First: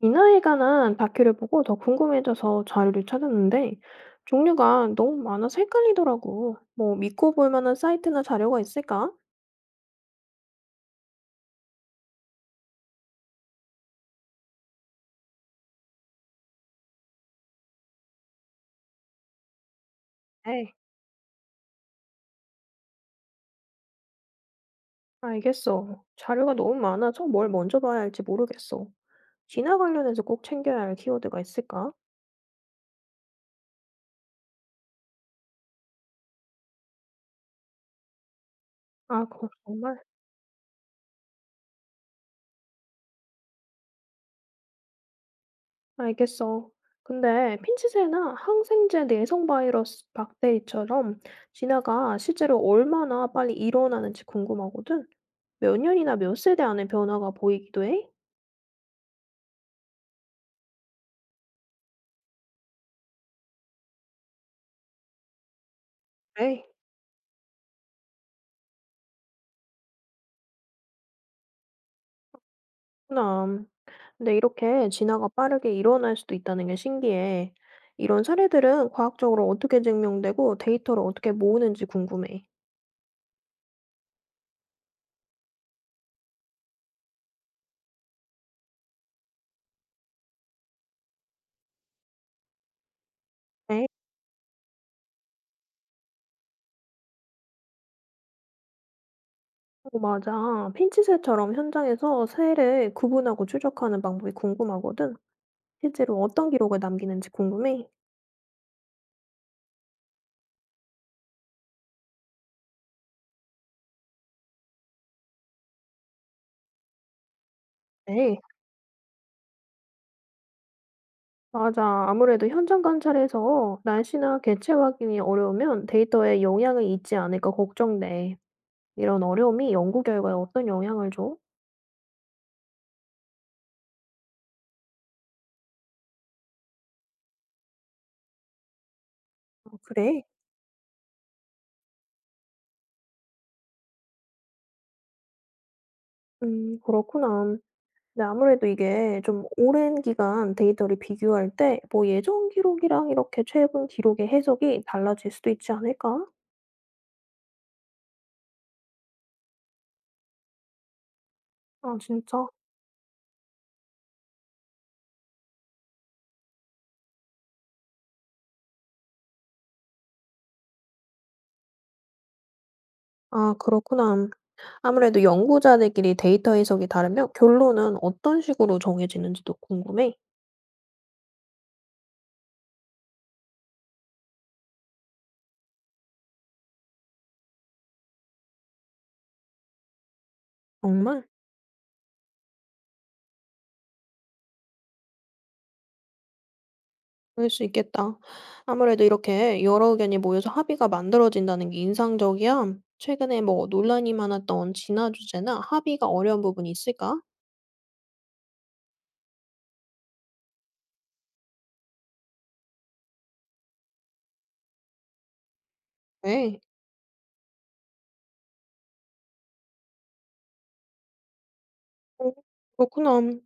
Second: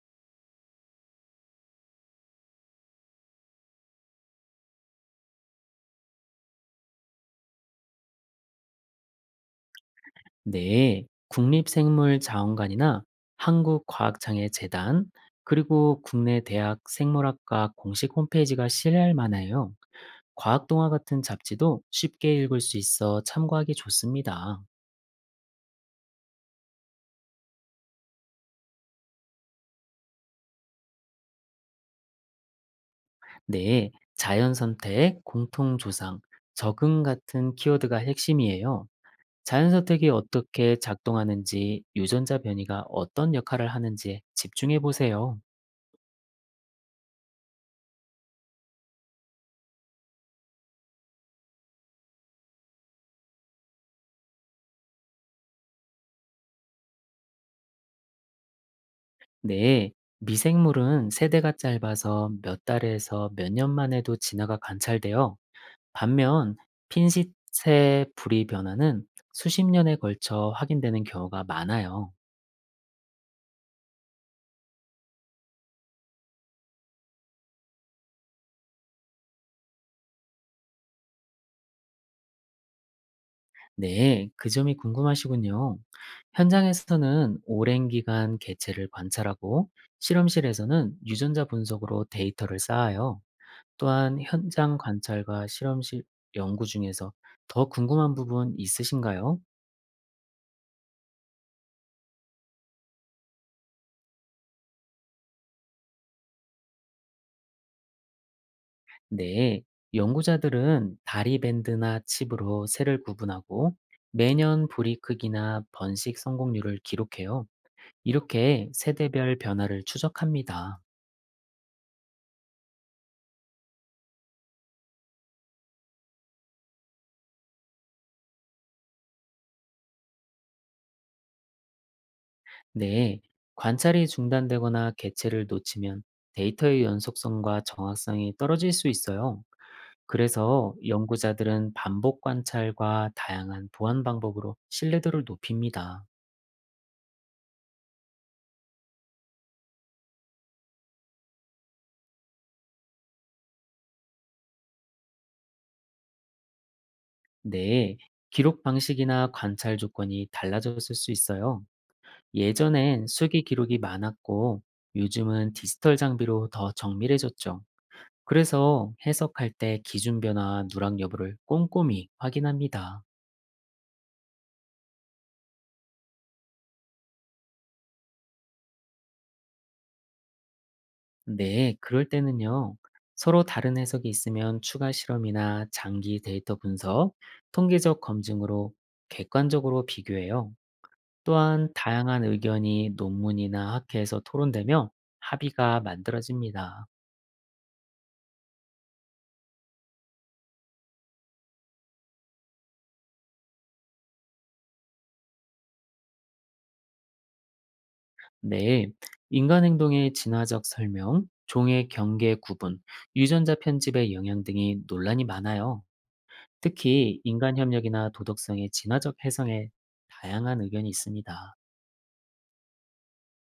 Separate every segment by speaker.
Speaker 1: 이나에 관한 다큐를 보고 더 궁금해져서 자료를 찾았는데 종류가 너무 많아서 헷갈리더라고. 뭐 믿고 볼 만한 사이트나 자료가 있을까?
Speaker 2: 네, 국립생물자원관이나 한국과학장애재단, 그리고 국내 대학 생물학과 공식 홈페이지가 신뢰할 만해요.
Speaker 1: 에이,
Speaker 2: 과학동화 같은 잡지도 쉽게 읽을 수 있어 참고하기 좋습니다.
Speaker 1: 알겠어. 자료가 너무 많아서 뭘 먼저 봐야 할지 모르겠어. 진화 관련해서 꼭 챙겨야 할 키워드가 있을까?
Speaker 2: 네, 자연선택, 공통조상, 적응 같은 키워드가 핵심이에요.
Speaker 1: 아, 그거 정말?
Speaker 2: 자연선택이 어떻게 작동하는지, 유전자 변이가 어떤 역할을 하는지 집중해 보세요.
Speaker 1: 알겠어. 근데 핀치세나 항생제 내성 바이러스 박테리처럼 진화가 실제로 얼마나 빨리 일어나는지 궁금하거든. 몇 년이나 몇 세대 안에 변화가 보이기도 해?
Speaker 2: 네, 미생물은 세대가 짧아서 몇 달에서 몇 년만 에도 진화가 관찰돼요. 반면
Speaker 1: 그래?
Speaker 2: 핀싯의 불이 변화는 수십 년에 걸쳐 확인되는 경우가 많아요.
Speaker 1: 그렇구나. 근데 이렇게 진화가 빠르게 일어날 수도 있다는 게 신기해. 이런 사례들은 과학적으로 어떻게 증명되고 데이터를 어떻게 모으는지 궁금해.
Speaker 2: 네, 그 점이 궁금하시군요. 현장에서는 오랜 기간 개체를 관찰하고 실험실에서는 유전자 분석으로 데이터를 쌓아요.
Speaker 1: 네,
Speaker 2: 또한 현장 관찰과 실험실 연구 중에서 더 궁금한 부분 있으신가요?
Speaker 1: 어, 맞아. 핀치셋처럼 현장에서 새를 구분하고 추적하는 방법이 궁금하거든. 실제로 어떤 기록을 남기는지 궁금해.
Speaker 2: 네, 연구자들은 다리 밴드나 칩으로 새를 구분하고 매년 부리 크기나 번식 성공률을 기록해요.
Speaker 1: 네,
Speaker 2: 이렇게 세대별 변화를 추적합니다.
Speaker 1: 맞아. 아무래도 현장 관찰에서 날씨나 개체 확인이 어려우면 데이터에 영향을 잊지 않을까 걱정돼. 이런 어려움이 연구 결과에 어떤 영향을 줘?
Speaker 2: 네, 관찰이 중단되거나 개체를 놓치면 데이터의 연속성과 정확성이 떨어질 수 있어요.
Speaker 1: 아, 그래.
Speaker 2: 그래서 연구자들은 반복 관찰과 다양한 보안 방법으로 신뢰도를 높입니다.
Speaker 1: 그렇구나. 근데 아무래도 이게 좀 오랜 기간 데이터를 비교할 때 뭐 예전 기록이랑 이렇게 최근 기록의 해석이 달라질 수도 있지 않을까?
Speaker 2: 네, 기록 방식이나 관찰 조건이 달라졌을 수 있어요.
Speaker 1: 아 진짜?
Speaker 2: 예전엔 수기 기록이 많았고 요즘은 디지털 장비로 더 정밀해졌죠. 그래서 해석할 때 기준 변화와 누락 여부를 꼼꼼히 확인합니다.
Speaker 1: 아 그렇구나. 아무래도 연구자들끼리 데이터 해석이 다르면 결론은 어떤 식으로 정해지는지도 궁금해.
Speaker 2: 네, 그럴 때는요. 서로 다른 해석이 있으면 추가 실험이나 장기 데이터 분석, 통계적 검증으로 객관적으로 비교해요.
Speaker 1: 정말?
Speaker 2: 또한 다양한 의견이 논문이나 학회에서 토론되며 합의가 만들어집니다.
Speaker 1: 그럴 수 있겠다. 아무래도 이렇게 여러 의견이 모여서 합의가 만들어진다는 게 인상적이야. 최근에 뭐 논란이 많았던 진화 주제나 합의가 어려운 부분이 있을까?
Speaker 2: 네, 인간 행동의 진화적 설명, 종의 경계 구분, 유전자 편집의 영향 등이 논란이 많아요.
Speaker 1: 네.
Speaker 2: 특히 인간 협력이나 도덕성의 진화적 해석에 다양한 의견이 있습니다.
Speaker 1: 어 그렇구나. 근데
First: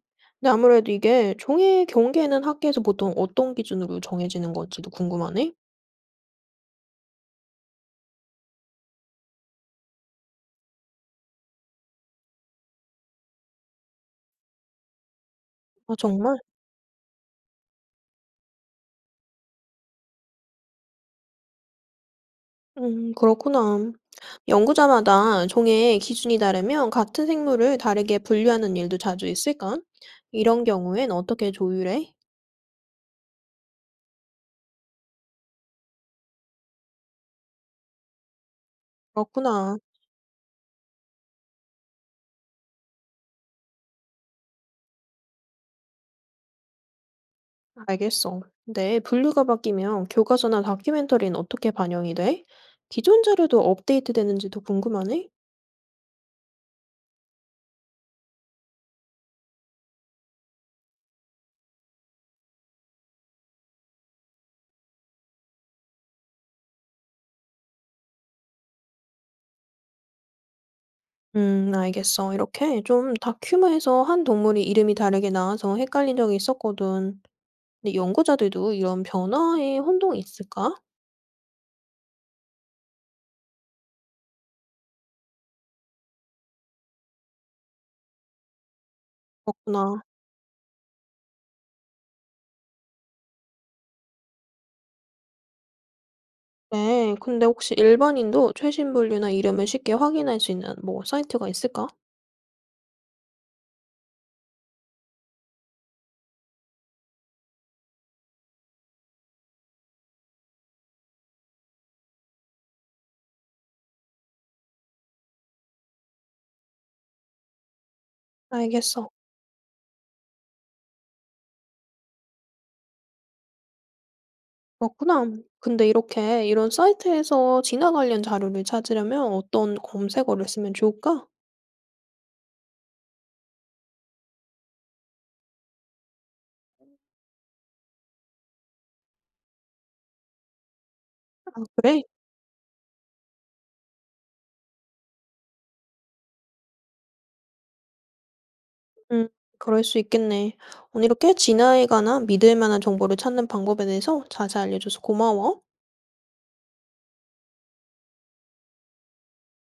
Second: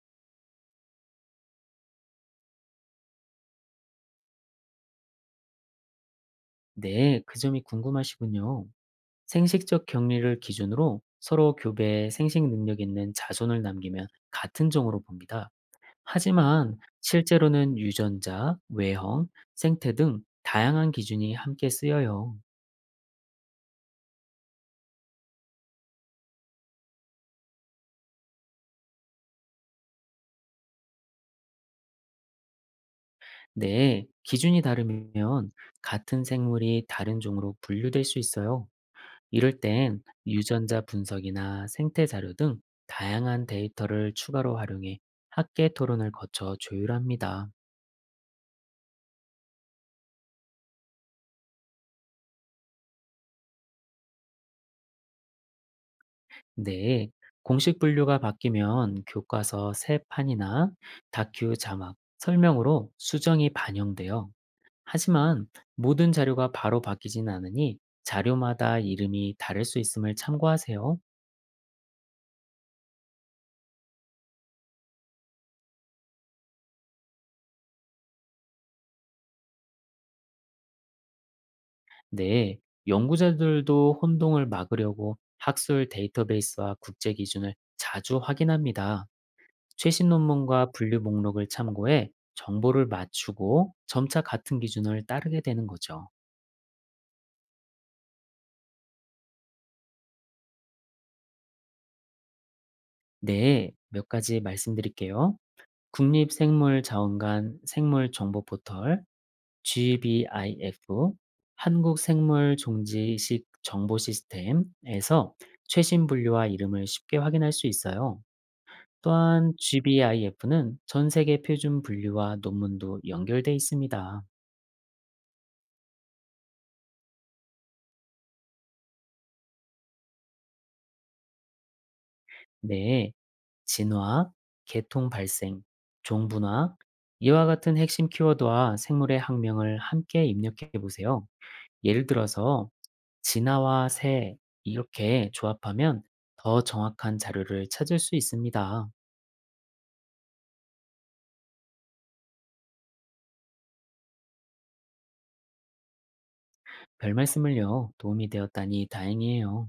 Speaker 1: 아무래도 이게 종의 경계는 학교에서 보통 어떤 기준으로 정해지는 건지도 궁금하네.
Speaker 2: 네, 그 점이 궁금하시군요. 생식적 격리를 기준으로 서로 교배에 생식 능력 있는 자손을 남기면 같은 종으로 봅니다.
Speaker 1: 아 정말?
Speaker 2: 하지만 실제로는 유전자, 외형, 생태 등 다양한 기준이 함께 쓰여요.
Speaker 1: 그렇구나. 연구자마다 종의 기준이 다르면 같은 생물을 다르게 분류하는 일도 자주 있을까? 이런 경우엔 어떻게 조율해?
Speaker 2: 네, 기준이 다르면 같은 생물이 다른 종으로 분류될 수 있어요. 이럴
Speaker 1: 그렇구나.
Speaker 2: 땐 유전자 분석이나 생태 자료 등 다양한 데이터를 추가로 활용해 학계 토론을 거쳐 조율합니다.
Speaker 1: 알겠어. 근데 분류가 바뀌면 교과서나 다큐멘터리는 어떻게 반영이 돼? 기존 자료도 업데이트 되는지도 궁금하네.
Speaker 2: 네, 공식 분류가 바뀌면 교과서 새 판이나 다큐 자막, 설명으로 수정이 반영돼요. 하지만 모든 자료가 바로 바뀌진 않으니 자료마다 이름이 다를 수 있음을 참고하세요.
Speaker 1: 알겠어. 이렇게 좀 다큐에서 한 동물이 이름이 다르게 나와서 헷갈린 적이 있었거든. 근데 연구자들도 이런 변화에 혼동이 있을까?
Speaker 2: 네, 연구자들도 혼동을 막으려고 학술 데이터베이스와 국제 기준을 자주 확인합니다.
Speaker 1: 그렇구나.
Speaker 2: 최신 논문과 분류 목록을 참고해 정보를 맞추고 점차 같은 기준을 따르게 되는 거죠.
Speaker 1: 네. 근데 혹시 일반인도 최신 분류나 이름을 쉽게 확인할 수 있는 뭐 사이트가 있을까?
Speaker 2: 네, 몇 가지 말씀드릴게요. 국립생물자원관 생물정보포털 GBIF 한국생물종지식 정보시스템에서 최신 분류와 이름을 쉽게 확인할 수 있어요.
Speaker 1: 알겠어.
Speaker 2: 또한 GBIF는 전 세계 표준 분류와 논문도 연결돼 있습니다.
Speaker 1: 그렇구나. 근데 이렇게 이런 사이트에서 진화 관련 자료를 찾으려면 어떤 검색어를 쓰면 좋을까?
Speaker 2: 네, 진화, 계통 발생, 종분화, 이와 같은 핵심 키워드와 생물의 학명을 함께 입력해 보세요.
Speaker 1: 아, 그래?
Speaker 2: 예를 들어서 진화와 새 이렇게 조합하면 더 정확한 자료를 찾을 수 있습니다.
Speaker 1: 음, 그럴 수 있겠네. 오늘 이렇게 지나에 관한 믿을 만한 정보를 찾는 방법에 대해서 자세히 알려줘서 고마워.
Speaker 2: 별 말씀을요. 도움이 되었다니 다행이에요.